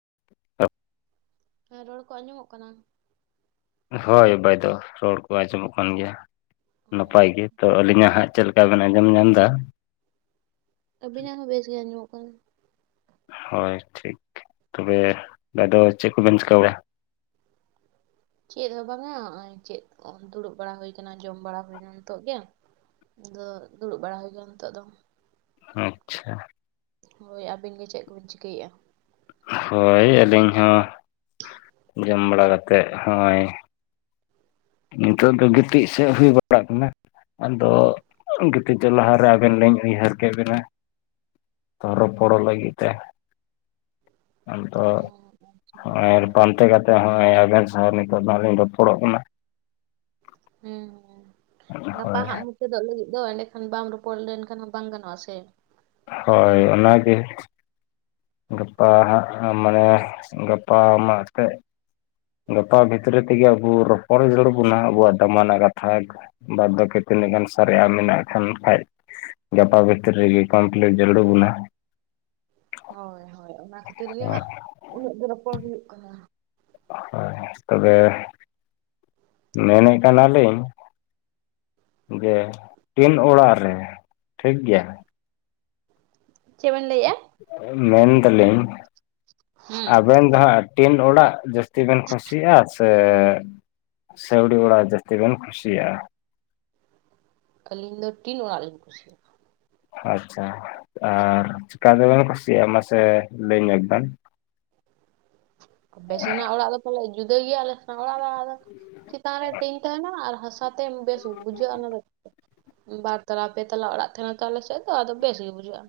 [unintelligible] ᱦᱮᱸ ᱨᱚᱲ ᱠᱚ ᱟᱸᱡᱚᱢᱚᱜ ᱠᱟᱱᱟ? ᱦᱳᱭ ᱵᱟᱭᱫᱳ ᱨᱚᱲ ᱠᱚ ᱟᱸᱡᱚᱢᱚᱜ ᱠᱟᱱ ᱜᱮᱭᱟ ᱱᱟᱯᱟᱭ ᱜᱮ ᱛᱚ, ᱟᱹᱞᱤᱧᱟᱜ ᱦᱟᱸᱜ ᱪᱮᱫ ᱞᱮᱠᱟ ᱵᱮᱱ ᱟᱸᱡᱚᱢ ᱧᱟᱢ ᱫᱟ? ᱟᱹᱵᱤᱱ ᱟᱜ ᱦᱚᱸ ᱵᱮᱥ ᱜᱮ ᱟᱸᱡᱚᱢᱚᱜ ᱠᱟᱱᱟ ᱾ ᱦᱳᱭ ᱴᱷᱤᱠ ᱛᱚᱵᱮ ᱟᱫᱚ ᱪᱮᱫ ᱠᱚᱵᱮᱱ ᱪᱮᱠᱟ ᱵᱟᱲᱟ ᱪᱮᱫ ᱦᱚᱸ ᱵᱟᱝᱼᱟ ᱱᱚᱜ ᱚᱭ ᱪᱮᱫ ᱚᱸ ᱫᱩᱲᱩᱵ ᱵᱟᱲᱟ ᱦᱩᱭ ᱟᱠᱟᱱᱟ ᱡᱚᱢ ᱵᱟᱲᱟ ᱦᱩᱭᱱᱟ ᱱᱤᱛᱚᱜ ᱜᱮ ᱾ ᱟᱫᱚ ᱫᱩᱲᱩᱵ ᱵᱟᱲᱟ ᱦᱩᱭ ᱠᱟᱱᱟ ᱱᱤᱛᱚᱜ ᱫᱚ ᱾ ᱟᱪᱪᱷᱟ ᱾ ᱦᱳᱭ ᱟᱹᱵᱤᱱ ᱜᱮ ᱪᱮᱫ ᱠᱚᱵᱤᱱ ᱪᱤᱠᱟᱹᱭᱮᱜᱼᱟ? ᱦᱳᱭ ᱟᱹᱞᱤᱧ ᱦᱚᱸ ᱡᱚᱢ ᱵᱟᱲᱟ ᱠᱟᱛᱮᱫ ᱦᱚᱸᱭ ᱱᱤᱛᱚᱜ ᱫᱚ ᱜᱤᱛᱤᱡ ᱥᱮᱜ ᱦᱩᱭ ᱵᱟᱲᱟᱜ ᱠᱟᱱᱟ ᱾ ᱟᱫᱚ ᱜᱤᱛᱤᱡᱚᱜ ᱞᱟᱦᱟᱨᱮ ᱟᱵᱮᱱ ᱞᱤᱧ ᱩᱭᱦᱟᱹᱨ ᱠᱮᱫ ᱵᱮᱱᱟ ᱾ ᱛᱚ ᱨᱚᱯᱚᱲ ᱞᱟᱹᱜᱤᱫ ᱛᱮ ᱟᱫᱚ ᱱᱚᱜ ᱚᱭ ᱟᱨ ᱯᱟᱱᱛᱮ ᱠᱟᱛᱮ ᱦᱚᱸᱚᱭ ᱟᱵᱤᱱ ᱥᱟᱝ ᱱᱤᱛᱚᱜ ᱫᱚᱦᱟᱸᱜ ᱞᱤᱧ ᱨᱚᱯᱚᱲᱚᱜ ᱠᱟᱱᱟ᱾ ᱦᱮᱸ ᱜᱟᱯᱟ ᱦᱳᱭ ᱦᱟᱸᱜ ᱪᱮᱫᱚᱜ ᱞᱟᱹᱜᱤᱫ ᱫᱚ ᱮᱸᱰᱮᱠᱷᱟᱱ ᱵᱟᱢ ᱨᱚᱯᱚᱲ ᱞᱮᱱᱠᱷᱟᱱ ᱦᱚᱸ ᱵᱟᱝ ᱜᱟᱱᱚᱜᱼᱟ ᱥᱮ ᱾ ᱦᱳᱭ ᱚᱱᱟᱜᱮ ᱾ ᱜᱟᱯᱟ ᱦᱟᱸᱜ ᱢᱟᱱᱮ ᱜᱟᱯᱟ ᱢᱟ ᱛᱮᱫ ᱜᱟᱯᱟ ᱵᱷᱤᱛᱨᱤ ᱛᱮᱜᱮ ᱟᱵᱚ ᱨᱚᱯᱚᱲ ᱦᱩᱭ ᱡᱚᱲᱩᱲ ᱵᱚᱱᱟ ᱟᱵᱚᱣᱟᱜ ᱫᱟᱢᱟᱱᱟ ᱠᱟᱛᱷᱟ ᱾ ᱵᱟᱫ-ᱵᱟᱠᱤ ᱛᱤᱱᱟᱹᱜ ᱜᱟᱱ ᱥᱟᱨᱮᱡ ᱟᱜ ᱢᱮᱱᱟᱜ ᱠᱷᱟᱱ ᱠᱷᱟᱡ ᱜᱟᱯᱟ ᱵᱷᱤᱛᱨᱤ ᱨᱮᱜ ᱠᱚᱢᱯᱞᱤᱴ ᱡᱟᱹᱲᱩᱲ ᱟᱵᱩᱱᱟ᱾ ᱦᱳᱭ ᱦᱳᱭ ᱚᱱᱟ ᱠᱷᱟᱹᱛᱤᱨ ᱜᱮ ᱦᱟᱸᱜ ᱩᱱᱟᱹᱜ ᱫᱚ ᱨᱚᱯᱚᱲ ᱦᱩᱭᱩᱜ ᱠᱟᱱᱟ᱾ ᱦᱳᱭ ᱛᱚᱵᱮ ᱢᱮᱱᱮᱫ ᱠᱟᱱᱟᱞᱤᱧ ᱡᱮ ᱴᱤᱱ ᱚᱲᱟᱜ ᱨᱮ ᱴᱷᱤᱠ ᱜᱮᱭᱟ ᱪᱮᱜᱵᱮᱱ ᱞᱟᱹᱭᱮᱜ-ᱟ? ᱢᱮᱱ ᱫᱟᱹᱞᱤᱧ ᱦᱩᱸ ᱟᱵᱮᱱ ᱫᱚ ᱦᱟᱸᱜ ᱴᱤᱱ ᱚᱲᱟᱜ ᱡᱟᱹᱥ ᱡᱟᱹᱥᱛᱤ ᱵᱮᱱ ᱠᱩᱥᱤᱭᱟᱜ-ᱟ ᱥᱮ ᱥᱟᱹᱣᱲᱤ ᱚᱲᱟᱜ ᱡᱟᱹᱥᱛᱤ ᱵᱮᱱ ᱠᱩᱥᱤᱭᱟᱜ-ᱟ? ᱟᱹᱞᱤᱧ ᱫᱚ ᱴᱤᱱ ᱚᱲᱟᱜ ᱞᱤᱧ ᱠᱩᱥᱤᱭᱟᱜ-ᱟ᱾ ᱟᱪᱪᱷᱟ ᱟᱨ ᱪᱮᱠᱟᱛᱮᱵᱮᱱ ᱠᱩᱥᱤᱭᱟᱜ-ᱟ ᱢᱟᱥᱮ ᱞᱟᱹᱭ ᱧᱚᱜ ᱵᱮᱱ? ᱟᱵᱮᱥᱮᱱᱟᱜ ᱚᱲᱟᱜ ᱫᱚ ᱯᱟᱞᱮᱜ ᱡᱩᱫᱟᱹ ᱜᱮᱭᱟ ᱟᱞᱮ [unintelligible] ᱮᱸ ᱪᱮᱛᱟᱱ ᱨᱮ ᱴᱤᱱ ᱛᱟᱦᱮᱸᱱᱟ ᱟᱨ ᱦᱟᱥᱟᱛᱮ ᱵᱮᱥ ᱵᱩᱡᱷᱟᱹᱜ-ᱟ ᱚᱱᱟ ᱫᱚ᱾ ᱵᱟᱨ ᱛᱟᱞᱟ ᱯᱮ ᱛᱟᱞᱟ ᱚᱲᱟᱜ ᱛᱟᱦᱮᱱᱟ ᱛᱚ ᱟᱞᱮ ᱥᱮᱫ ᱫᱚ ᱟᱫᱚ ᱵᱮᱥ ᱜᱮ ᱵᱩᱡᱷᱟᱹᱜ-ᱟ᱾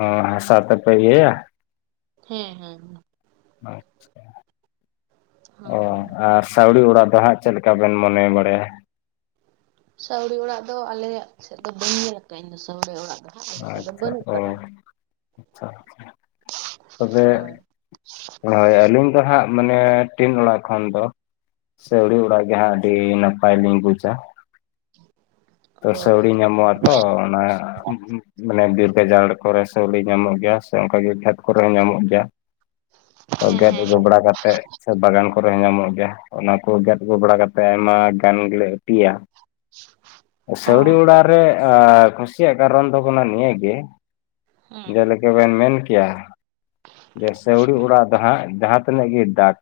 ᱚ ᱦᱟᱸᱥᱟ ᱛᱮ ᱯᱮ ᱤᱭᱟᱹᱭᱟ? ᱦᱮᱸ ᱦᱮᱸ ᱚᱱᱟ᱾ ᱟᱪᱪᱷᱟ ᱦᱳᱭ ᱮᱸ ᱦᱳᱭ ᱟᱨ ᱥᱟᱹᱣᱲᱤ ᱚᱲᱟᱜ ᱫᱚ ᱦᱟᱸᱜ ᱪᱮᱫ ᱞᱮᱠᱟ ᱵᱮᱱ ᱢᱚᱱᱮ ᱵᱟᱲᱟᱭᱟ? ᱥᱟᱹᱣᱲᱤ ᱚᱲᱟᱜ ᱫᱚ ᱟᱞᱮᱭᱟᱜ ᱥᱮᱫ ᱫᱚ ᱵᱟᱹᱧ ᱧᱮᱞ ᱟᱠᱟᱜ-ᱟ ᱤᱧ ᱫᱚ ᱥᱟᱹᱣᱲᱤ ᱚᱲᱟᱜ ᱫᱚ᱾ ᱦᱟᱸᱜ ᱟᱞᱮ ᱥᱮᱫ ᱫᱚ ᱟᱪᱪᱷᱟ ᱵᱟᱹᱱᱩᱜ ᱚ ᱟᱠᱟᱫᱟ ᱟᱪᱪᱷᱟ ᱟᱪᱪᱷᱟ ᱛᱚᱵᱮ ᱦᱳᱭ ᱦᱳᱭ ᱟᱹᱞᱤᱧ ᱫᱚ ᱦᱟᱸᱟᱜ ᱢᱟᱱᱮ ᱴᱤᱱ ᱚᱲᱟᱜ ᱠᱷᱚᱱ ᱫᱚ ᱥᱟᱹᱣᱲᱤ ᱚᱲᱟᱜ ᱜᱮ ᱦᱟᱸᱜ ᱟᱹᱰᱤ ᱱᱟᱯᱟᱭᱞᱤᱧ ᱵᱩᱡᱟ᱾ [inaudible] ᱛᱚ ᱥᱟᱹᱣᱲᱤ ᱧᱟᱢᱚᱜ-ᱟ ᱛᱚ ᱚᱱᱟ ᱢᱟᱱᱮ ᱵᱤᱨ ᱜᱟᱡᱟᱲ ᱠᱚᱨᱮ ᱥᱟᱹᱣᱲᱤ ᱧᱟᱢᱚᱜ ᱜᱮᱭᱟ ᱥᱮ ᱚᱱᱠᱟᱜᱮ ᱠᱷᱮᱛ ᱠᱚᱨᱮ ᱦᱚᱸ ᱧᱟᱢᱚᱜ ᱜᱮᱭᱟ᱾ ᱦᱮᱸ ᱟᱞᱜᱟᱛᱮ ᱦᱮᱸ ᱦᱮᱸ ᱫᱚᱵᱲᱟ ᱠᱟᱛ ᱛᱮᱜ ᱥᱮ ᱵᱟᱜᱟᱱ ᱠᱚᱨᱮ ᱦᱚᱸ ᱧᱟᱢᱚᱜ ᱜᱮᱭᱟ ᱚᱱᱟ ᱠᱚ ᱜᱮᱫ ᱟᱹᱜᱩ ᱵᱟᱲᱟ ᱠᱟᱛᱮᱜ ᱟᱭᱢᱟ ᱜᱟᱱ ᱜᱮᱞᱮ ᱩᱛᱩᱭᱟ᱾ [inaudible] ᱥᱟᱹᱣᱲᱤ ᱚᱲᱟᱜ ᱨᱮ ᱮᱸ ᱠᱩᱥᱤᱭᱟᱜ ᱠᱟᱨᱚᱱ ᱫᱚ ᱠᱟᱱᱟ ᱱᱤᱭᱟᱹ ᱜᱮ ᱦᱮᱸ ᱡᱮᱞᱮᱠᱟ ᱵᱮᱱ ᱢᱮᱱ ᱠᱮᱭᱟ ᱡᱮ ᱥᱟᱹᱣᱲᱤ ᱚᱲᱟᱜ ᱫᱚ ᱦᱟᱸᱜ ᱡᱟᱦᱟᱸ ᱛᱤᱱᱟᱹᱜ ᱜᱮ ᱫᱟᱜ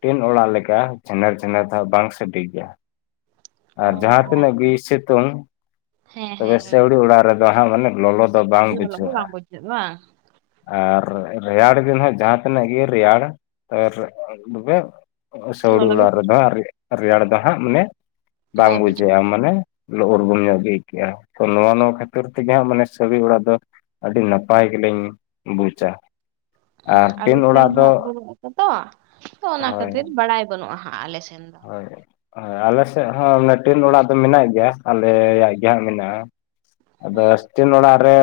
ᱴᱤᱱ ᱚᱲᱟᱜ ᱞᱮᱠᱟ ᱪᱷᱮᱱᱮᱨ, ᱪᱷᱮᱱᱮᱨ ᱫᱚ ᱦᱟᱸᱜ ᱵᱟᱝ ᱥᱟᱰᱮ ᱜᱮᱭᱟ᱾ ᱚ ᱟᱨ ᱡᱟᱦᱟᱸ ᱛᱤᱱᱟᱹᱜ ᱜᱮ ᱟᱪᱪᱷᱟ ᱥᱤᱛᱩᱝ ᱦᱮᱸ ᱛᱚᱵᱮ ᱦᱮᱸ ᱦᱮᱸ ᱥᱟᱹᱣᱲᱤ ᱚᱲᱟᱜ ᱨᱮᱫᱚ ᱦᱟᱸᱜ ᱢᱟᱱᱮ ᱞᱚᱞᱚ ᱫᱚ ᱵᱟᱝ ᱞᱚᱞᱚ ᱦᱚᱸ ᱵᱩᱡᱷᱟᱹᱜ-ᱟ᱾ ᱵᱟᱝ ᱵᱩᱡᱷᱟᱹᱜᱼᱟ ᱵᱟᱝ ᱟᱨ ᱨᱮᱭᱟᱲ ᱫᱤᱱ ᱦᱟᱸᱜ ᱡᱟᱦᱟᱸ ᱛᱤᱱᱟᱹᱜ ᱜᱮ ᱨᱮᱭᱟᱲ ᱟᱨ ᱛᱚᱵᱮ ᱥᱟᱹᱣᱲᱤ ᱞᱚᱞᱚ ᱜᱮ ᱚᱲᱟᱜ ᱨᱮᱫᱚ ᱵᱩᱡᱷᱟᱹᱜᱼᱟ ᱦᱟᱸᱜ ᱨᱮᱭᱟᱲ ᱫᱚ ᱦᱟᱸᱜ ᱢᱟᱱᱮ ᱵᱟᱝ ᱵᱟᱭ ᱵᱩᱡᱷᱟᱹᱜᱼᱟ ᱵᱩᱡᱷᱟᱹᱜ-ᱟ ᱢᱟᱱᱮ ᱞᱚᱜᱚᱨᱵᱚᱱ ᱧᱚᱜ ᱜᱮ ᱟᱹᱭᱠᱟᱹᱜ-ᱟ ᱛᱚ ᱱᱚᱣᱟ ᱱᱚᱣᱟ ᱠᱷᱟᱹᱛᱤᱨ ᱛᱮᱜᱮ ᱦᱟᱸᱜ ᱢᱟᱱᱮ ᱥᱟᱹᱣᱲᱤ ᱚᱲᱟᱜ ᱫᱚ ᱟᱹᱰᱤ ᱱᱟᱯᱟᱭ ᱜᱮᱞᱤᱧ ᱵᱩᱡᱟ᱾ ᱚᱻ ᱟᱨ ᱟᱞᱮ ᱴᱤᱱ ᱥᱮᱱ ᱚᱲᱟᱜ ᱫᱚ ᱦᱟᱸᱜ [unintelligible] ᱛᱚ ᱚᱱᱟ ᱦᱳᱭ ᱠᱷᱟᱹᱛᱤᱨ ᱵᱟᱲᱟᱭ ᱵᱟᱹᱱᱩᱜ-ᱟ ᱦᱟᱸᱜ ᱟᱞᱮ ᱥᱮᱱ ᱫᱚ᱾ ᱦᱳᱭ ᱦᱳᱭ ᱟᱞᱮᱥᱮᱜ ᱦᱚᱸ ᱢᱮ-ᱴᱤᱱ ᱚᱲᱟᱜ ᱫᱚ ᱢᱮᱱᱟᱜ ᱜᱮᱭᱟ ᱟᱞᱮᱭᱟᱜ ᱜᱮ ᱦᱟᱸᱜ ᱢᱮᱱᱟᱜ-ᱟ᱾ ᱟᱫᱚ ᱦᱮᱸ ᱥᱴᱤᱱ ᱚᱲᱟᱜ ᱨᱮ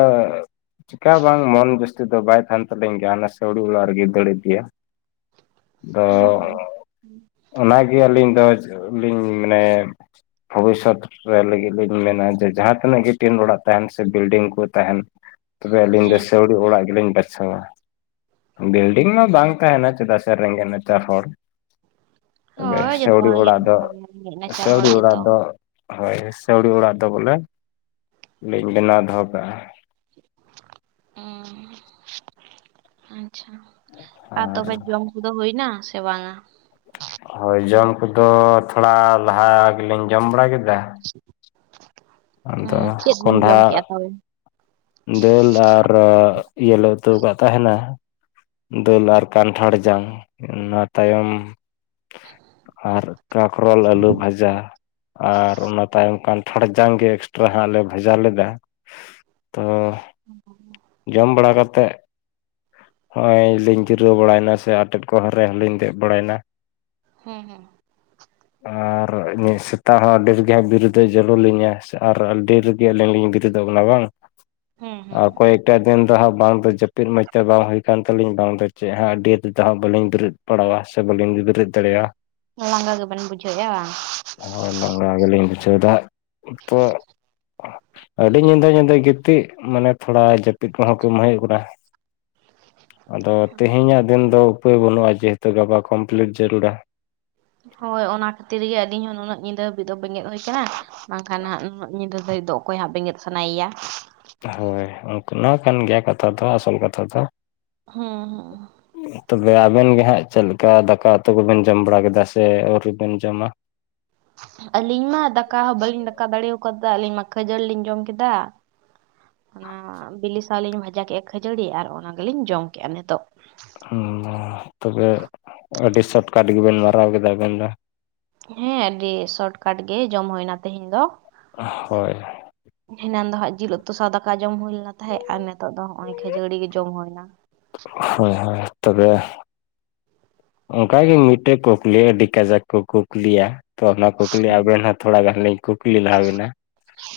ᱪᱮᱠᱟ ᱦᱚᱸ ᱵᱟᱝ ᱢᱚᱱ ᱵᱮᱥ ᱛᱮᱫᱚ ᱵᱟᱭ ᱛᱟᱦᱮᱸᱱ ᱛᱟᱞᱤᱧ ᱜᱮᱭᱟ ᱚᱱᱟ ᱥᱟᱹᱣᱲᱤ ᱚᱲᱟᱜ ᱨᱮᱜᱮ ᱫᱟᱹᱲ ᱤᱫᱭᱟ ᱟᱫᱚ ᱚ ᱚᱱᱟᱜ ᱟᱹᱞᱤᱧ ᱫᱚ ᱞᱤᱧ ᱢᱟᱱᱮ ᱵᱷᱚᱵᱤᱥᱚᱛ ᱨᱮ ᱞᱟᱹᱜᱤᱫ ᱞᱤᱧ ᱢᱮᱱᱟ ᱡᱮ ᱡᱟᱦᱟᱸ ᱛᱤᱱᱟᱹᱜ ᱜᱮ ᱴᱤᱱ ᱚᱲᱟᱜ ᱛᱟᱦᱮᱸᱱ ᱥᱮ ᱵᱤᱞᱰᱤᱝ ᱠᱚ ᱛᱟᱦᱮᱱ ᱛᱚᱵᱮ ᱟᱹᱞᱤᱧ ᱫᱚ ᱦᱮᱸ ᱥᱟᱹᱣᱲᱤ ᱚᱲᱟᱜ ᱜᱮᱞᱤᱧ ᱵᱟᱪᱷᱟᱣ-ᱟ᱾ ᱵᱤᱞᱰᱤᱝ ᱢᱟ ᱵᱟᱝ ᱛᱟᱦᱮᱸᱱᱟ ᱪᱮᱫᱟᱜ ᱥᱮ ᱨᱮᱜᱮᱸᱡᱽ ᱱᱟᱪᱟᱨ ᱦᱚᱲ᱾ ᱛᱚᱵᱮ ᱦᱳᱭ ᱡᱚᱛᱚ ᱥᱟᱹᱣᱲᱤ ᱦᱚᱲ ᱜᱮ ᱚᱲᱟᱜ ᱫᱚ ᱚᱱᱠᱟ ᱜᱮ ᱨᱮᱸᱜᱮᱡ ᱱᱟᱪᱟᱨ ᱦᱚᱲ ᱥᱟᱹᱣᱲᱤ ᱚᱲᱟᱜ ᱜᱮᱛᱚ ᱫᱚ ᱦᱳᱭ ᱥᱟᱹᱣᱲᱤ ᱚᱲᱟᱜ ᱫᱚ ᱵᱚᱞᱮ ᱞᱤᱧ ᱵᱮᱱᱟᱣ ᱫᱚᱦᱚ ᱠᱟᱜᱼᱟ [unintelligible] ᱟᱪᱟ ᱟᱨ ᱛᱚᱵᱮ ᱡᱚᱢ ᱠᱚᱫᱚ ᱦᱩᱭ ᱮᱱᱟ ᱥᱮ ᱵᱟᱝᱼᱟ ᱦᱳᱭ ᱡᱚᱢ ᱠᱚᱫᱚ ᱛᱷᱚᱲᱟ ᱞᱟᱦᱟ ᱜᱮᱞᱤᱧ ᱡᱚᱢ ᱵᱟᱲᱟ ᱠᱮᱫᱟ ᱟᱫᱚ ᱪᱮᱜ ᱵᱤᱱ ᱠᱚᱸᱰᱷᱟ ᱡᱚᱢ ᱠᱮᱜᱼᱟ ᱛᱟ ᱫᱟᱹᱞ ᱟᱨ ᱞᱮ ᱤᱭᱟᱹ ᱞᱮ ᱩᱛᱩ ᱠᱟᱜ ᱛᱟᱦᱮᱱᱟ ᱫᱟᱹᱞ ᱟᱨ ᱠᱟᱱᱴᱷᱟᱲ ᱡᱟᱝ ᱚᱱᱟ ᱛᱟᱭᱚᱢ ᱟᱨ ᱠᱚᱠᱨᱚᱞ ᱟᱹᱞᱩ ᱵᱷᱟᱡᱟ ᱟᱨ ᱚᱱᱟ ᱛᱟᱭᱚᱢ ᱠᱟᱱ ᱴᱷᱟᱲ ᱡᱟᱝ ᱜᱮ ᱮᱠᱥᱴᱨᱟ ᱦᱟᱸᱜ ᱞᱮ ᱵᱷᱟᱡᱟ ᱞᱮᱫᱟ ᱛᱚ [unintelligible] ᱡᱚᱢ ᱵᱟᱲᱟ ᱠᱟᱛᱮ ᱦᱚᱜᱼᱚᱭ ᱞᱤᱧ ᱡᱤᱨᱟᱹᱣ ᱵᱟᱲᱟᱭᱮᱱᱟ ᱥᱮ ᱟᱴᱮᱫ ᱠᱚ ᱨᱮ ᱦᱚᱞᱤᱧ ᱫᱮᱡ ᱵᱟᱲᱟᱭᱮᱱᱟ ᱦᱩᱸ ᱦᱩᱸ ᱟᱨ ᱢᱟᱹᱭ ᱥᱮᱛᱟᱜ ᱟᱜ ᱵᱤᱥ ᱜᱮ ᱟᱹᱰᱤ ᱡᱩᱫᱟᱹ ᱡᱩᱞᱩᱝ ᱞᱤᱧᱟ ᱥᱮᱜ ᱟᱨ ᱟᱰᱤ ᱰᱷᱮᱨᱜᱮ ᱟᱹᱞᱤᱧ ᱞᱤᱧ ᱵᱤᱨᱤᱫᱚᱜ ᱠᱟᱱᱟ ᱵᱟᱝ ᱦᱮᱸ ᱟᱨ ᱦᱮᱸ ᱚᱠᱚᱭ ᱮᱴᱟᱜ ᱫᱤᱱ ᱫᱚ ᱦᱟᱸ ᱵᱟᱝ ᱫᱚ ᱡᱟᱹᱯᱤᱫ ᱢᱚᱡᱽᱛᱮ ᱵᱟᱝ ᱦᱩᱭ ᱠᱟᱱ ᱛᱟᱹᱞᱤᱧ ᱵᱟᱝ ᱫᱚ ᱪᱮᱫ ᱟᱜ ᱟᱹᱰᱤ ᱛᱮᱫ ᱦᱟᱸ ᱵ ᱵᱟᱞᱤᱧ ᱫᱩᱲᱩᱵ ᱯᱟᱲᱟᱭᱟ ᱥᱮ ᱵᱟᱹᱞᱤᱧ ᱵᱮᱨᱮᱫ ᱫᱟᱲᱮᱭᱟᱜᱼᱟ ᱞᱟᱸᱜᱟ ᱜᱮᱵᱤᱱ ᱵᱩᱡᱷᱟᱹᱣᱭᱟ ᱦᱚᱭ ᱞᱟᱸᱜᱟ ᱜᱮᱞᱤᱧ ᱵᱩᱡᱷᱟᱹᱣ ᱫᱟ ᱛᱚ ᱟᱹᱰᱤ ᱧᱤᱫᱟᱹ ᱧᱤᱫᱟᱹ ᱜᱮ ᱛᱤᱜ ᱢᱟᱱᱮ ᱛᱷᱚᱲᱟ ᱡᱟᱹᱯᱤᱫ ᱠᱚᱦᱚᱸ ᱠᱚ ᱢᱮᱱ ᱜᱚᱫᱟ ᱟᱫᱚ ᱛᱮᱦᱮᱧᱟᱜ ᱫᱤᱱ ᱫᱚ ᱩᱯᱟᱹᱭ ᱵᱟᱹᱱᱩᱜᱼᱟ ᱡᱮᱦᱮᱛᱩ ᱜᱟᱯᱟ ᱠᱚᱢᱯᱞᱤᱴ ᱡᱟᱹᱨᱩᱲᱟ ᱦᱚᱭ ᱚᱱᱟ ᱠᱷᱟᱹᱛᱤᱨ ᱜᱮ ᱟᱹᱞᱤᱧ ᱦᱚᱸ ᱱᱩᱱᱟᱹᱜ ᱧᱤᱫᱟᱹ ᱦᱟᱹᱵᱤᱡ ᱫᱚ ᱵᱮᱸᱜᱮᱫ ᱦᱩᱭ ᱟᱠᱟᱱᱟ ᱵᱟᱝᱠᱷᱟᱱ ᱱᱟᱜ ᱱᱩᱱᱟᱹᱜ ᱧᱤᱫᱟᱹ ᱦᱳᱭ ᱫᱚ ᱚᱠᱚᱭ ᱦᱟᱸᱜ ᱵᱮᱸᱜᱮᱫ ᱥᱟᱱᱟᱭᱭᱟ ᱦᱳᱭ ᱚᱱᱟᱠᱟᱱ ᱜᱮᱭᱟ ᱠᱟᱛᱷᱟ ᱫᱚ ᱟᱥᱚᱞ ᱠᱟᱛᱷᱟ ᱫᱚ ᱦᱚᱸ ᱦᱚᱸ ᱛᱚᱵᱮ ᱟᱵᱮᱱ ᱜᱮ ᱦᱟᱜ ᱪᱮᱜᱞᱮᱠᱟ ᱫᱟᱠᱟ ᱩᱛᱩ ᱠᱚᱵᱮᱱ ᱡᱚᱢ ᱵᱟᱲᱟ ᱠᱮᱫᱟ ᱥᱮ ᱟᱹᱣᱨᱤᱵᱤᱱ ᱡᱚᱢᱟ ᱟᱹᱞᱤᱧ ᱢᱟ ᱫᱟᱠᱟ ᱵᱟᱹᱞᱤᱧ ᱫᱟᱠᱟ ᱫᱟᱲᱮᱣᱠᱟᱫᱟ ᱟᱹᱞᱤᱧ ᱢᱟ ᱠᱷᱟᱹᱡᱟᱹᱲᱤ ᱞᱤᱧ ᱡᱚᱢ ᱠᱮᱫᱟ ᱚᱱᱟ ᱵᱤᱞᱤ ᱥᱟᱶ ᱞᱤᱧ ᱵᱷᱟᱡᱟ ᱠᱮᱫᱼᱟ ᱠᱷᱟᱹᱡᱟᱹᱲᱤ ᱟᱨ ᱚᱱᱟ ᱜᱮᱞᱤᱧ ᱡᱚᱢ ᱠᱮᱜᱼᱟ ᱱᱤᱛᱚᱜ ᱛᱚᱵᱮ ᱟᱹᱰᱤ ᱥᱚᱴᱠᱟᱴ ᱜᱮᱵᱤᱱ ᱢᱟᱨᱟᱣ ᱠᱮᱫᱟ ᱟᱵᱤᱱ ᱫᱚ ᱦᱮᱸ ᱟᱹᱰᱤ ᱥᱚᱴᱠᱷᱟᱴ ᱜᱮ ᱡᱚᱢ ᱦᱩᱭᱱᱟ ᱛᱮᱦᱮᱧ ᱫᱚ ᱦᱳᱭ ᱮᱱᱟᱱ ᱫᱚ ᱦᱟᱸᱜ ᱡᱤᱞ ᱩᱛᱩ ᱥᱟᱶ ᱫᱟᱠᱟ ᱡᱚᱢ ᱦᱩᱭᱞᱮᱱᱟ ᱛᱟᱦᱮᱸᱫ ᱟᱨ ᱱᱤᱛᱚᱜ ᱫᱚ ᱱᱚᱜ ᱚᱭ ᱠᱷᱟᱹᱡᱟᱹᱲᱤ ᱜᱮ ᱡᱚᱢ ᱦᱩᱭᱱᱟ ᱦᱳᱭ ᱦᱳᱭ ᱛᱚᱵᱮ ᱚᱱᱠᱟ ᱜᱤ ᱢᱤᱫᱴᱮᱱ ᱠᱩᱠᱞᱤ ᱟᱹᱰᱤ ᱠᱟᱡᱟᱠ ᱠᱚ ᱠᱩᱠᱞᱤᱭᱟ ᱛᱚ ᱚᱱᱟ ᱠᱩᱠᱞᱤ ᱟᱵᱮᱱ ᱦᱚᱸ ᱛᱷᱚᱲᱟ ᱜᱟᱱ ᱞᱤᱧ ᱠᱩᱠᱞᱤ ᱞᱟᱦᱟᱵᱮᱱᱟ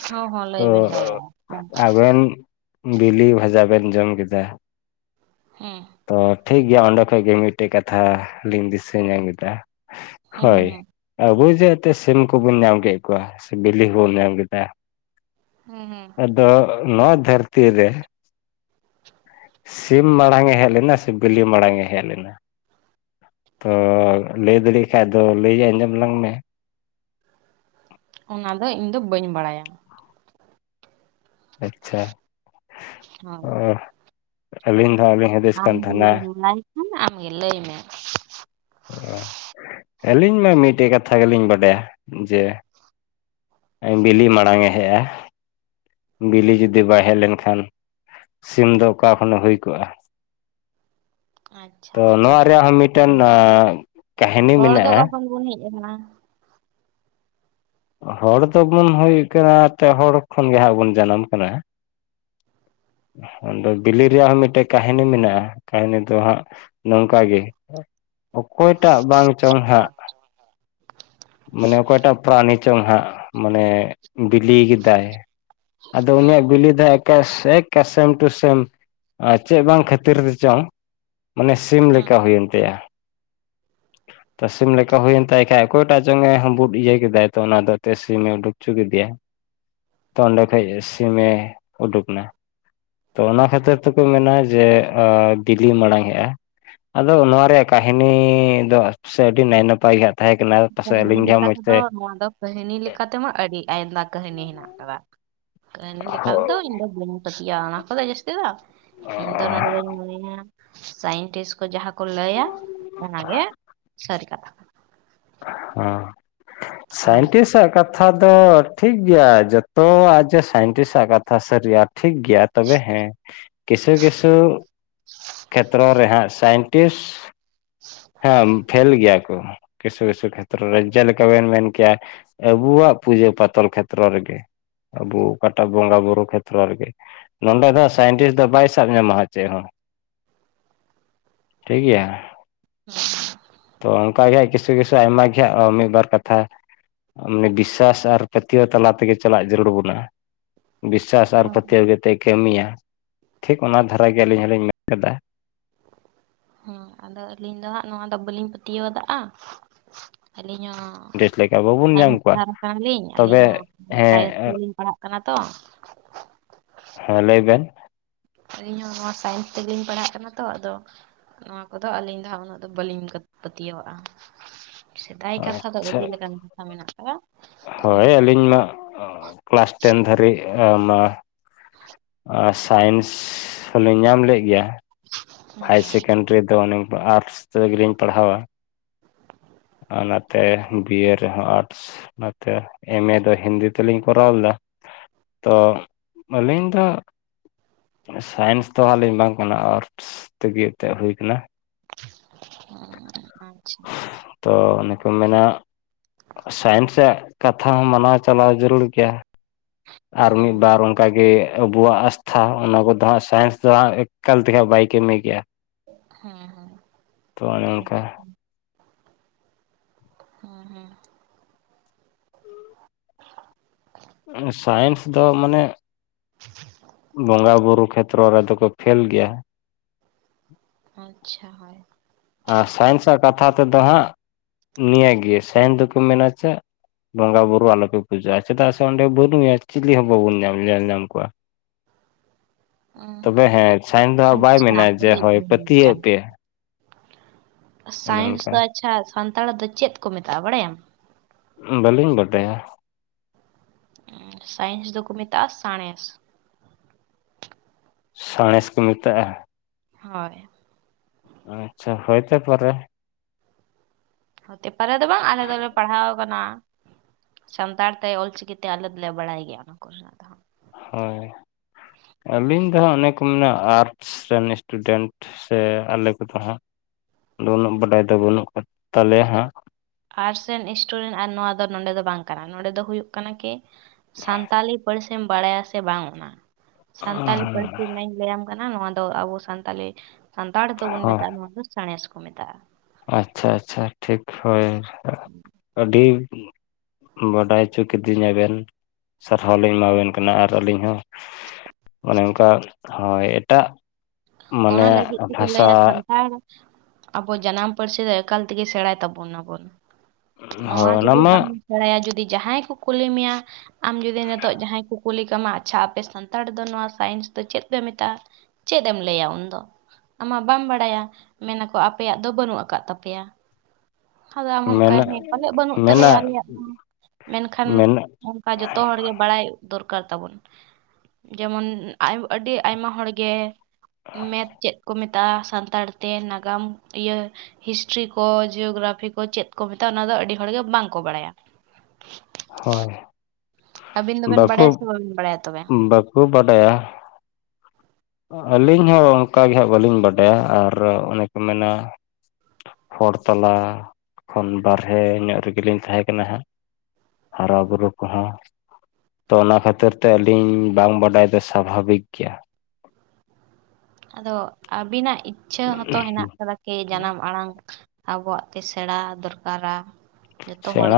ᱦᱚᱸ ᱦᱚᱸ ᱞᱟᱹᱭ ᱛᱚ ᱵᱮᱱ ᱞᱟᱹᱭ ᱵᱮᱱ ᱟᱵᱮᱱ ᱵᱤᱞᱤ ᱵᱷᱟᱡᱟ ᱵᱮᱱ ᱡᱚᱢ ᱠᱮᱫᱟ ᱦᱩᱸ ᱛᱚ ᱴᱷᱤᱠ ᱜᱮᱭᱟ ᱚᱸᱰᱮ ᱠᱷᱚᱡ ᱜᱤ ᱢᱤᱫᱴᱮᱜ ᱠᱟᱛᱷᱟ ᱞᱤᱧ ᱫᱤᱥᱟᱹ ᱧᱟᱢ ᱠᱮᱫᱟ ᱦᱮᱸ ᱦᱚᱭ ᱦᱮᱸ ᱟᱵᱚ ᱡᱮᱦᱩᱛᱮ ᱥᱤᱢ ᱠᱚᱵᱚᱱ ᱧᱟᱢ ᱠᱮᱫ ᱠᱚᱣᱟ ᱥᱮ ᱵᱤᱞᱤ ᱦᱚᱸᱵᱚᱱ ᱧᱟᱢ ᱠᱮᱫᱟ ᱦᱩᱸ ᱦᱩᱸ ᱟᱫᱚ ᱱᱚᱣᱟ ᱫᱷᱟᱹᱨᱛᱤ ᱨᱮ ᱥᱤᱢ ᱢᱟᱲᱟᱝ ᱮ ᱦᱮᱡ ᱞᱮᱱᱟ ᱥᱮ ᱵᱤᱞᱤ ᱢᱟᱲᱟᱝ ᱮ ᱦᱮᱡ ᱞᱮᱱᱟ ᱛᱚ ᱞᱟᱹᱭ ᱫᱟᱲᱮᱭᱟᱜ ᱠᱷᱟᱭ ᱫᱚ ᱞᱟᱹᱭ ᱟᱸᱡᱚᱢ ᱞᱟᱝ ᱢᱮ ᱚᱱᱟ ᱫᱚ ᱤᱧᱫᱚ ᱵᱟᱸᱧ ᱵᱟᱲᱟᱭᱟ᱾ ᱟᱪᱪᱷᱟ, ᱦᱳᱭ ᱚ ᱟᱹᱞᱤᱧ ᱫᱚ ᱟᱹᱵᱮᱱ ᱟᱢᱜᱮ ᱡᱩᱫᱤᱢ ᱞᱟᱹᱭ ᱠᱷᱟᱱ ᱟᱢᱜᱮ ᱞᱟᱹᱭ ᱢᱮ? ᱚ ᱟᱹᱞᱤᱧ ᱢᱟ ᱢᱤᱫᱴᱮᱡ ᱠᱟᱛᱷᱟ ᱜᱮᱞᱤᱧ ᱵᱟᱲᱟᱭᱟ ᱡᱮ, ᱵᱤᱞᱤ ᱢᱟᱲᱟᱝᱼᱮ ᱦᱮᱡᱼᱟ ᱵᱤᱞᱤ ᱡᱩᱫᱤ ᱵᱟᱭ ᱦᱮᱡ ᱞᱮᱱᱠᱷᱟᱱ ᱥᱤᱢ ᱫᱚ ᱚᱠᱟ ᱠᱷᱚᱱᱮ ᱦᱩᱭ ᱠᱚᱼᱟ᱾ ᱟᱪᱪᱷᱟ ᱚᱱᱠᱟ ᱱᱚᱣᱟ ᱵᱤᱱ ᱨᱮᱭᱟᱜ ᱦᱚᱸ ᱢᱤᱫᱴᱮᱱ ᱞᱟᱹᱭᱼᱟ ᱮᱸ ᱠᱟᱹᱦᱱᱤ ᱦᱚᱲ ᱫᱚ ᱢᱮᱱᱟᱜᱼᱟ ᱚᱠᱟ ᱠᱷᱚᱱ ᱵᱚᱱ ᱦᱮᱡ ᱟᱠᱟᱱᱟ? ᱦᱚᱲ ᱫᱚᱵᱚᱱ ᱦᱩᱭᱩᱜ ᱠᱟᱱᱟ ᱛᱮᱦᱚᱲ ᱠᱷᱚᱱ ᱜᱮ ᱦᱟᱸᱜ ᱵᱚᱱ ᱡᱟᱱᱟᱢ ᱠᱟᱱᱟ᱾ ᱟᱫᱚ ᱵᱤᱞᱤ ᱨᱮᱭᱟᱜ ᱦᱚᱸ ᱢᱤᱫᱴᱮᱡ ᱠᱟᱹᱦᱟᱱᱤ ᱢᱮᱱᱟᱜᱼᱟ ᱠᱟᱹᱦᱟᱱᱤ ᱫᱚ ᱦᱟᱸᱜ ᱱᱚᱝᱠᱟ ᱜᱮ᱾ ᱚᱠᱚᱭᱴᱟᱜ ᱵᱟᱝ ᱪᱚᱝ ᱦᱟᱸᱜ, [unintelligible] ᱢᱟᱱᱮ ᱚᱠᱚᱭᱴᱟᱜ ᱯᱨᱟᱱᱤ ᱪᱚᱝ ᱦᱟᱸᱜ ᱢᱟᱱᱮ ᱵᱤᱞᱤᱭ ᱠᱮᱫᱟᱭ, ᱟᱫᱚ ᱦᱮᱸ ᱩᱱᱤᱭᱟᱜ ᱵᱤᱞᱤ ᱫᱚ ᱮᱠᱟ ᱥᱮ ᱥᱮᱢ ᱴᱩ ᱥᱮᱢ᱾ ᱟᱨ ᱪᱮᱫ ᱵᱟᱝ ᱠᱷᱟᱹᱛᱤᱨ ᱪᱚᱝ ᱢᱟᱱᱮ ᱥᱤᱢ ᱦᱮᱸ ᱞᱮᱠᱟ ᱦᱩᱭᱮᱱ ᱛᱟᱭᱟ᱾ ᱛᱚ ᱥᱤᱢ ᱞᱮᱠᱟ ᱦᱩᱭᱮᱱ ᱛᱟᱭ ᱮ ᱠᱷᱟᱡ ᱠᱚ ᱚᱴᱟᱜ ᱪᱚᱝᱮ ᱦᱟᱸᱵᱩ ᱤᱭᱟᱹ ᱠᱮᱫᱟᱭ ᱛᱚ ᱚᱱᱟ ᱫᱚ ᱥᱤᱢ ᱮ ᱩᱰᱩᱠ ᱦᱚᱪᱚ ᱠᱮᱫᱮᱟᱭ᱾ ᱛᱚ ᱚᱸᱰᱮ ᱠᱷᱚᱡ ᱥᱤᱢᱮ ᱩᱰᱩᱠ ᱮᱱᱟ᱾ ᱛᱚ ᱚᱱᱟ ᱠᱷᱟᱹᱛᱤᱨ ᱛᱮᱠᱚ ᱢᱮᱱᱟ ᱡᱮ ᱵᱤᱞᱤ ᱢᱟᱲᱟᱝ ᱦᱮᱡᱼᱟ᱾ ᱟᱫᱚ ᱱᱚᱣᱟ ᱨᱮᱭᱟᱜ ᱠᱟᱹᱦᱤᱱᱤ ᱫᱚ ᱥᱮ ᱟᱹᱰᱤ ᱱᱟᱭ ᱱᱟᱯᱟᱭ ᱜᱮ ᱦᱟᱸᱜ ᱛᱟᱦᱮᱸ ᱠᱟᱱᱟ᱾ ᱯᱟᱥᱮᱡ ᱠᱟᱹᱦᱤᱱᱤ ᱟᱹᱞᱤᱧ ᱜᱮ ᱦᱟᱸᱜ ᱞᱮᱠᱟ ᱢᱚᱡᱽ ᱛᱮᱫᱚ ᱛᱮ ᱱᱚᱣᱟ ᱫᱚ, ᱠᱟᱦᱟᱱᱤ ᱞᱮᱠᱟ ᱛᱮᱢᱟ ᱟᱹᱰᱤ ᱟᱭᱫᱟ ᱠᱟᱹᱦᱱᱤ ᱦᱮᱱᱟᱜ ᱟᱠᱟᱫᱟ ᱠᱟᱹᱦᱱᱤ ᱞᱮᱠᱟ ᱛᱮᱫᱚ ᱤᱧ ᱫᱚ ᱵᱟᱹᱧ ᱯᱟᱹᱛᱭᱟᱹᱜ-ᱟ ᱚᱱᱟ ᱠᱚᱫᱚ ᱡᱟᱥᱛᱤ ᱫᱚ ᱤᱧ ᱫᱚ ᱱᱚᱰᱮ ᱫᱚᱧ ᱢᱚᱱᱮᱭᱟ ᱥᱟᱭᱮᱱᱴᱤᱥᱴ ᱠᱚ ᱡᱟᱦᱟᱸ-ᱼ ᱠᱚ ᱞᱟᱹᱭᱟ ᱚᱱᱟᱜᱮ ᱥᱟᱹᱨᱤ ᱠᱟᱛᱷᱟ ᱠᱟᱱᱟ᱾ ᱦᱟ, ᱦᱳᱭ ᱥᱟᱭᱮᱱᱴᱤᱥᱴ ᱟᱜ ᱠᱟᱛᱷᱟ ᱠᱟᱛᱷᱟ ᱫᱚ ᱴᱷᱤᱠ ᱜᱮᱭᱟ ᱡᱚᱛᱚᱣᱟᱜ ᱡᱮ ᱥᱟᱭᱮᱱᱴᱤᱥᱴ ᱟᱜ ᱠᱟᱛᱷᱟ ᱥᱟᱨᱤᱜ-ᱟ ᱾ ᱴᱷᱤᱠ ᱜᱮᱭᱟ ᱛᱚᱵᱮ ᱦᱮᱸ ᱠᱤᱪᱷᱩ ᱠᱤᱪᱷᱩ ᱠᱷᱮᱛᱨᱚ ᱨᱮᱦᱟᱸᱜ ᱥᱟᱭᱮᱱ ᱴᱮᱥ, ᱦᱮᱸ ᱯᱷᱮᱞ ᱜᱮᱭᱟ ᱠᱚ᱾ ᱠᱤᱪᱷᱩᱼ ᱠᱤᱪᱷᱩ ᱠᱷᱮᱛᱨᱚ ᱨᱮ ᱡᱮᱞᱮᱠᱟᱵᱮᱱ ᱢᱮᱱ ᱠᱮᱫᱟ ᱟᱵᱚᱣᱟᱜ ᱯᱩᱡᱟᱹ ᱯᱟᱛᱚᱞ ᱠᱷᱮᱛᱨᱚ ᱨᱮᱜᱮ᱾ ᱟᱵᱚ ᱚᱠᱟᱴᱟᱜ ᱵᱚᱸᱜᱟ ᱵᱩᱨᱩ ᱠᱷᱮᱛᱨᱚ ᱨᱮᱜᱮ᱾ ᱱᱚᱸᱰᱮ ᱫᱚ ᱥᱟᱭᱮᱱᱴᱤᱥᱴ ᱫᱚ ᱵᱟᱭ ᱥᱟᱵ ᱧᱟᱢᱚᱟ ᱪᱮ ᱦᱚᱸ᱾ ᱴᱷᱤᱠ ᱜᱮᱭᱟ᱾ [unintelligible] ᱛᱚ ᱚᱱᱠᱟ ᱜᱮ ᱠᱤᱪᱷᱩ ᱠᱤᱪᱷᱩ ᱟᱭᱢᱟ ᱜᱮ ᱢᱤᱫᱵᱟᱨ ᱠᱟᱛᱷᱟ, ᱢᱟᱱᱮ ᱵᱤᱥᱥᱟᱥ ᱟᱨ ᱯᱟᱹᱛᱭᱟᱹᱣ ᱛᱟᱞᱟ ᱛᱮᱜᱮ ᱪᱟᱞᱟᱜ ᱡᱟᱹᱨᱩᱲ ᱵᱚᱱᱟ᱾ ᱵᱤᱥᱥᱟᱥ ᱟᱨ ᱦᱩᱸ ᱯᱟᱹᱭᱟᱹᱣ ᱜᱮᱛᱚᱭ ᱠᱟᱹᱢᱤᱭᱟ ᱴᱷᱤᱠ ᱚᱱᱟ ᱫᱷᱟᱨᱟᱜ ᱜᱮ ᱟᱞᱤᱧ ᱦᱚᱞᱤᱧ ᱢᱮᱱ ᱠᱟᱫᱟ᱾ ᱦᱮᱸ ᱟᱫᱚ ᱟᱹᱞᱤᱧ ᱫᱚ ᱦᱟᱸᱜ ᱱᱚᱣᱟ ᱫᱚ ᱵᱟᱹᱞᱤᱧ ᱯᱟᱹᱛᱭᱟᱹᱣ ᱟᱠᱟᱜᱼᱟ ᱾ ᱟᱞᱤᱧ ᱦᱚᱸ, ᱰᱮᱴ ᱞᱮᱠᱟ ᱵᱟᱵᱚᱱ ᱧᱟᱢ ᱠᱚᱣᱟ [unintelligible] ᱠᱟᱱᱟᱞᱤᱧ ᱟᱹᱞᱤᱧ ᱛᱚᱵᱮ ᱦᱚᱸ ᱦᱮᱸ ᱥᱟᱭᱮᱱᱥ ᱛᱮᱜᱮᱞᱤᱧ ᱯᱟᱲᱦᱟᱜ ᱠᱟᱱᱟ ᱛᱚ, ᱦᱮᱸ ᱞᱟᱹᱭ ᱵᱮᱱ᱾ ᱟᱞᱤᱧ ᱦᱚᱸ ᱱᱚᱣᱟ ᱥᱟᱭᱮᱱᱥ ᱛᱮᱜᱮᱞᱤᱧ ᱯᱟᱲᱦᱟᱜ ᱠᱟᱱᱟ ᱛᱚ ᱟᱫᱚ, ᱱᱚᱣᱟ ᱠᱚᱫᱚ ᱟᱹᱞᱤᱧ ᱫᱚ ᱦᱟᱸᱜ ᱩᱱᱟᱹᱜ ᱫᱚ ᱵᱟᱹᱞᱤᱧ ᱯᱟᱹᱛᱭᱟᱹᱣᱟᱜᱼᱟ᱾ ᱥᱮᱫᱟᱭ ᱠᱟᱛᱷᱟ ᱫᱚ ᱟᱪᱪᱷᱟ ᱟᱹᱰᱤ ᱞᱮᱠᱟᱱ ᱠᱟᱛᱷᱟ ᱢᱮᱱᱟᱜ ᱠᱟᱫᱟ᱾ ᱦᱳᱭ ᱟᱹᱞᱤᱧ ᱢᱟ ᱠᱮᱞᱟᱥ ᱴᱮᱱ ᱫᱷᱟᱹᱨᱤᱡ ᱢᱟ [unintelligible] ᱟ ᱥᱟᱭᱮᱱᱥ ᱦᱚᱞᱤᱧ ᱧᱟᱢᱞᱮᱫ ᱜᱮᱭᱟ᱾ ᱦᱮᱸ ᱦᱟᱭᱟᱨᱥ ᱥᱮᱠᱮᱱᱰᱤᱨᱤ ᱫᱚ ᱚᱱᱮ ᱟᱨᱴᱥ ᱛᱮᱜᱞᱤᱧ ᱯᱟᱲᱦᱟᱣᱟ, [inaudible] ᱚᱱᱟᱛᱮ ᱵᱤ ᱮ ᱨᱮᱦᱚᱸ ᱟᱨᱴᱥ, ᱚᱱᱟᱚᱛᱮ ᱮᱢ ᱮ ᱫᱚ ᱦᱤᱱᱫᱤ ᱛᱮᱞᱤᱧ ᱠᱚᱨᱟᱣ ᱞᱮᱫᱟ, ᱛᱚ ᱟᱹᱞᱤᱧ ᱫᱚ, ᱥᱟᱭᱮᱱᱥ ᱫᱚ ᱦᱟᱸᱜᱞᱤᱧ ᱵᱟᱝ ᱠᱟᱱᱟ ᱟᱨᱴᱥ ᱛᱮᱜᱮ ᱵᱤ ᱮᱰ ᱛᱮ ᱦᱩᱭ ᱟᱠᱟᱱᱟ ᱾ [unintelligible] ᱟᱪᱪᱷᱟ, ᱛᱚ ᱚᱱᱮ ᱠᱚ ᱢᱮᱱᱟᱜ ᱥᱟᱭᱮᱱᱥ ᱨᱮᱭᱟᱜ ᱠᱟᱛᱷᱟ ᱢᱟᱱᱟᱣ ᱪᱟᱞᱟᱣ ᱡᱟᱹᱨᱩᱲ ᱜᱮᱭᱟ ᱾ ᱟᱨ ᱦᱮᱸ ᱢᱤᱫ ᱦᱮᱸ ᱵᱟᱨ ᱚᱱᱼᱼ ᱠᱟᱜᱮ ᱟᱵᱚᱣᱟᱜ ᱟᱥᱛᱷᱟ ᱚᱱᱟ ᱠᱚᱫᱚ ᱦᱟᱸᱜ ᱥᱟᱭᱮᱱᱥ ᱫᱚ ᱦᱟᱸᱜ ᱮᱠᱟᱞ ᱛᱮᱜᱮ ᱵᱟᱭ ᱠᱟᱹᱢᱤ ᱠᱮᱜ-ᱟ ᱾ ᱦᱮᱸ ᱦᱮᱸ ᱚᱱᱠᱟ ᱦᱮᱸ ᱦᱮᱸ, [unintelligible] ᱥᱟᱭᱮᱱᱥ ᱫᱚ ᱢᱟᱱᱮ, [inaudible] ᱵᱚᱸᱜᱟ ᱵᱩᱨᱩ ᱠᱷᱮᱛᱨᱚ ᱨᱮᱫᱚ ᱠᱚ ᱯᱷᱮᱞ ᱜᱮᱭᱟ, ᱟᱪᱪᱷᱟ ᱦᱚᱭ, ᱟᱨ ᱥᱟᱭᱮᱱᱥᱟᱜ ᱠᱟᱛᱷᱟ ᱛᱮᱫᱚ ᱦᱟᱸᱜ ᱱᱤᱭᱟᱹᱜᱮ, ᱥᱟᱭᱮᱱᱥ ᱫᱚᱠᱚ ᱢᱮᱱᱟ ᱪᱮ, ᱵᱚᱸᱜᱟ ᱵᱩᱨᱩ ᱟᱞᱚᱯᱮ ᱯᱩᱡᱟᱹᱜᱼᱟ ᱪᱮᱫᱟᱜ ᱥᱮ ᱚᱸᱰᱮ ᱵᱩᱰᱷᱢᱮᱭᱟᱭ ᱪᱮᱞᱮ ᱦᱚᱸ ᱵᱟᱵᱚᱱ ᱧᱟᱢ ᱧᱮᱞ ᱧᱟᱢ ᱠᱚᱣᱟ, ᱦᱮᱸ ᱛᱚᱵᱮ ᱦᱮᱸ ᱥᱟᱭᱮᱱᱥ ᱫᱚ ᱦᱟᱸᱜ ᱵᱟᱭ ᱟᱪᱪᱷᱟ ᱢᱮᱱᱟ ᱡᱮ ᱠᱩᱞᱤᱭᱮᱫ ᱦᱳᱭ ᱢᱤᱭᱟᱹᱧ ᱯᱟᱹᱛᱭᱟᱹᱜ ᱢᱤᱫᱴᱟᱝ ᱯᱮ, ᱚᱱᱮ ᱥᱟᱭᱮᱱᱥ ᱚᱱᱠᱟ ᱫᱚ ᱟᱪᱪᱷᱟ ᱥᱟᱱᱛᱟᱲ ᱫᱚ ᱪᱮᱫ ᱠᱚ ᱢᱮᱛᱟᱜᱼᱟ ᱵᱟᱲᱟᱭᱟᱢ? ᱵᱟᱹᱞᱤᱧ ᱵᱟᱰᱟᱭᱟ, ᱥᱟᱭᱮᱱᱥ ᱫᱚ ᱠᱚ ᱢᱮᱛᱟᱜᱼᱟ ᱥᱟᱬᱮᱥ, ᱥᱟᱬᱮᱥ ᱠᱚ ᱢᱮᱛᱟᱜᱼᱟ᱾ ᱦᱳᱭ᱾ ᱟᱪᱪᱷᱟ ᱦᱳᱭ ᱛᱮ ᱯᱟᱨᱮ᱾ ᱦᱚᱛᱮ ᱯᱟᱨᱮ ᱫᱚ ᱵᱟᱝ ᱟᱞᱮ ᱫᱚᱞᱮ ᱯᱟᱲᱦᱟᱣ ᱟᱠᱟᱱᱟ᱾ ᱥᱟᱱᱛᱟᱲ ᱛᱮ ᱚᱞᱪᱤᱠᱤᱛᱮ ᱟᱞᱮ ᱫᱚᱞᱮ ᱵᱟᱲᱟᱭ ᱜᱮᱭᱟ ᱚᱱᱟ ᱠᱚᱨᱮᱱᱟᱜ ᱫᱚ ᱦᱟᱹᱜ, ᱦᱳᱭ, ᱟᱹᱞᱤᱧ ᱫᱚ ᱦᱟᱸᱜ ᱚᱱᱮᱠᱚ ᱯᱩᱱᱱᱚ ᱟᱨᱴᱥ ᱨᱮᱱ ᱥᱴᱩᱰᱮᱱᱴ ᱥᱮ ᱟᱞᱮ ᱠᱚᱫᱚ ᱦᱟᱸᱜ, ᱟᱫᱚ ᱩᱱᱟᱹᱜ ᱵᱟᱰᱟᱭ ᱫᱚ ᱵᱟᱹᱱᱩᱜ ᱟᱠᱟᱫ ᱛᱟᱞᱮᱭᱟ ᱦᱟᱸᱜ᱾ ᱟᱨᱴᱥ ᱨᱮᱱ ᱥᱴᱩᱰᱮᱱᱴ ᱟᱨ ᱱᱚᱣᱟ ᱫᱚ ᱱᱚᱰᱮ ᱫᱚ ᱵᱟᱝ ᱠᱟᱱᱟ ᱱᱚᱰᱮ ᱫᱚ ᱦᱩᱭᱩᱜ ᱠᱟᱱᱟ ᱠᱮ ᱥᱟᱱᱛᱟᱞᱤ ᱯᱟᱨᱥᱤᱢ ᱵᱟᱲᱟᱭᱟ ᱥᱮ ᱵᱟᱝ ᱚᱱᱟ ᱥᱟᱱᱛᱟᱞᱤ ᱯᱟᱨᱥᱤ ᱤᱧᱱᱟᱜ ᱞᱟᱹᱭᱟᱢ ᱠᱟᱱᱟ ᱱᱚᱣᱟ ᱫᱚ ᱟᱵᱚ ᱥᱟᱱᱛᱟᱞᱤ ᱥᱟᱱᱛᱟᱲ ᱫᱚᱵᱚᱱ ᱦᱚᱸ ᱢᱮᱛᱟᱜᱼᱟ ᱱᱚᱣᱟ ᱫᱚ ᱥᱟᱬᱮᱥ ᱠᱚ ᱢᱮᱛᱟᱜᱼᱟ᱾ ᱟᱪᱪᱷᱟ ᱟᱪᱪᱷᱟ ᱴᱷᱤᱠ ᱦᱳᱭ ᱟᱰᱤᱻ ᱵᱟᱰᱟᱭ ᱦᱚᱪᱚ ᱠᱤᱫᱤᱧᱟᱵᱮᱱ, ᱥᱟᱨᱦᱟᱣ ᱞᱤᱧ ᱮᱢᱟᱵᱮᱱ ᱠᱟᱱᱟ ᱟᱨ ᱟᱞᱤᱧ ᱦᱚᱸ ᱚᱱᱮ ᱚᱱᱠᱟ ᱦᱳᱭ ᱮᱴᱟᱜ, ᱚᱱᱟ ᱢᱟᱱᱮ ᱞᱟᱜᱤᱫ ᱛᱮᱠᱚ ᱵᱷᱟᱥᱟ ᱞᱟᱹᱭᱟ ᱥᱟᱱᱛᱟᱲ ᱟᱵᱚ ᱡᱟᱱᱟᱢ ᱯᱟᱹᱨᱥᱤ ᱫᱚ ᱮᱠᱟᱞ ᱛᱮ ᱜᱮ ᱥᱮᱬᱟᱭ ᱛᱟᱵᱚᱱᱟᱵᱚᱱ ᱦᱳᱭ ᱱᱚᱣᱟ ᱚᱱᱟ ᱡᱩᱫᱤ ᱢᱟ ᱵᱟᱢ ᱥᱮᱬᱟᱭᱟ ᱡᱩᱫᱤ ᱡᱟᱦᱟᱸᱭ ᱠᱚ ᱠᱩᱞᱤ ᱢᱮᱭᱟ ᱟᱢ ᱡᱩᱫᱤ ᱱᱤᱛᱚᱜ ᱡᱟᱦᱟᱸᱭ ᱠᱚ ᱠᱩᱞᱤ ᱠᱟᱢᱟ ᱟᱪᱷᱟ ᱟᱯᱮ ᱥᱟᱱᱛᱟᱲ ᱫᱚ ᱱᱚᱣᱟ ᱥᱟᱭᱮᱱᱥ ᱫᱚ ᱪᱮᱫ ᱯᱮ ᱢᱮᱛᱟᱜᱼᱟ? ᱪᱮᱫ ᱮᱢ ᱞᱟᱹᱭᱟ ᱩᱱᱫᱚ? ᱟᱢᱟᱜ ᱵᱟᱢ ᱵᱟᱲᱟᱭᱟ ᱢᱮᱱᱟᱠᱚ ᱟᱯᱮᱭᱟᱜ ᱫᱚ ᱵᱟᱹᱱᱩᱜ ᱟᱠᱟᱫ ᱛᱟᱯᱮᱭᱟ᱾ ᱟᱫᱚ ᱟᱢ ᱦᱚᱸ ᱚᱠᱟᱭᱟ ᱢᱮᱱᱟᱜ ᱦᱮᱸ ᱯᱟᱞᱮᱜ ᱵᱟᱹᱱᱩᱜ ᱛᱟᱞᱮᱭᱟ ᱢᱮᱱᱟᱜ ᱟᱞᱮᱭᱟᱜ ᱫᱚ᱾ ᱢᱮᱱᱠᱷᱟᱱ ᱢᱮᱱᱟᱜ ᱚᱱᱠᱟ ᱡᱚᱛᱚ ᱦᱚᱲ ᱜᱮ ᱵᱟᱲᱟᱭ ᱫᱚᱨᱠᱟᱨ ᱛᱟᱵᱚᱱ᱾ ᱡᱮᱢᱚᱱ ᱟᱹᱰᱤ ᱟᱭᱢᱟ ᱦᱚᱲ ᱜᱮ ᱢᱮᱛ ᱪᱮᱫ ᱠᱚ ᱢᱮᱛᱼᱼ ᱥᱟᱱᱛᱟᱲ ᱛᱮ ᱱᱟᱜᱟᱢ ᱤᱭᱟᱹ ᱦᱤᱥᱴᱨᱤ ᱠᱚ ᱡᱤᱭᱳᱜᱨᱟᱯᱷᱤ ᱠᱚ ᱪᱮᱫ ᱠᱚ ᱢᱮᱛᱟᱜᱟ ᱚᱱᱟ ᱫᱚ ᱟᱹᱰᱤ ᱦᱚᱲ ᱜᱮ ᱵᱟᱝ ᱠᱚ ᱵᱟᱲᱟᱭᱟ᱾ ᱦᱳᱭ᱾ ᱟᱹᱵᱤᱱ ᱫᱚᱵᱮᱱ ᱵᱟᱲᱟᱭᱟ ᱥᱮ ᱵᱟᱹᱵᱤᱱ ᱵᱟᱲᱟᱭᱟ ᱛᱚᱵᱮ? ᱠᱷᱩᱵ ᱵᱟᱰᱟᱭᱟ᱾ ᱟᱹᱞᱤᱧ ᱦᱚᱸ ᱚᱱᱠᱟᱜᱮ ᱦᱟᱸᱜ ᱵᱟᱹᱞᱤᱧ ᱵᱟᱰᱟᱭᱟ ᱟᱨ ᱚᱱᱮ ᱠᱚ ᱢᱮᱱᱟ ᱦᱚᱲ ᱛᱟᱞᱟ ᱠᱷᱚᱱ ᱵᱟᱨᱦᱮ ᱧᱚᱜ ᱨᱮᱜᱮᱞᱤᱧ ᱛᱟᱦᱮᱸ ᱠᱟᱱᱟ ᱦᱟᱸᱜ᱾ ᱦᱟᱨᱟ ᱵᱩᱨᱩ ᱠᱚ ᱦᱚᱸ᱾ ᱛᱚ ᱚᱱᱟ ᱠᱷᱟᱹᱛᱤᱨ ᱛᱮ ᱟᱹᱞᱤᱧ ᱵᱟᱝ ᱵᱟᱰᱟᱭ ᱫᱚ ᱥᱟᱵᱷᱟᱵᱤᱠ ᱜᱮᱭᱟ᱾ ᱟᱫᱚ ᱟᱵᱤᱱᱟᱜ ᱤᱪᱷᱟᱹ ᱦᱚᱸ ᱛᱚ ᱦᱮᱱᱟᱜ ᱠᱟᱫᱟ ᱠᱤ ᱡᱟᱱᱟᱢ ᱟᱲᱟᱝ ᱟᱵᱚᱣᱟᱜ ᱛᱮ ᱥᱮᱬᱟ ᱫᱚᱨᱠᱟᱨᱟ ᱡᱚᱛᱚ ᱥᱮᱬᱟ ᱦᱚᱲ ᱜᱮ᱾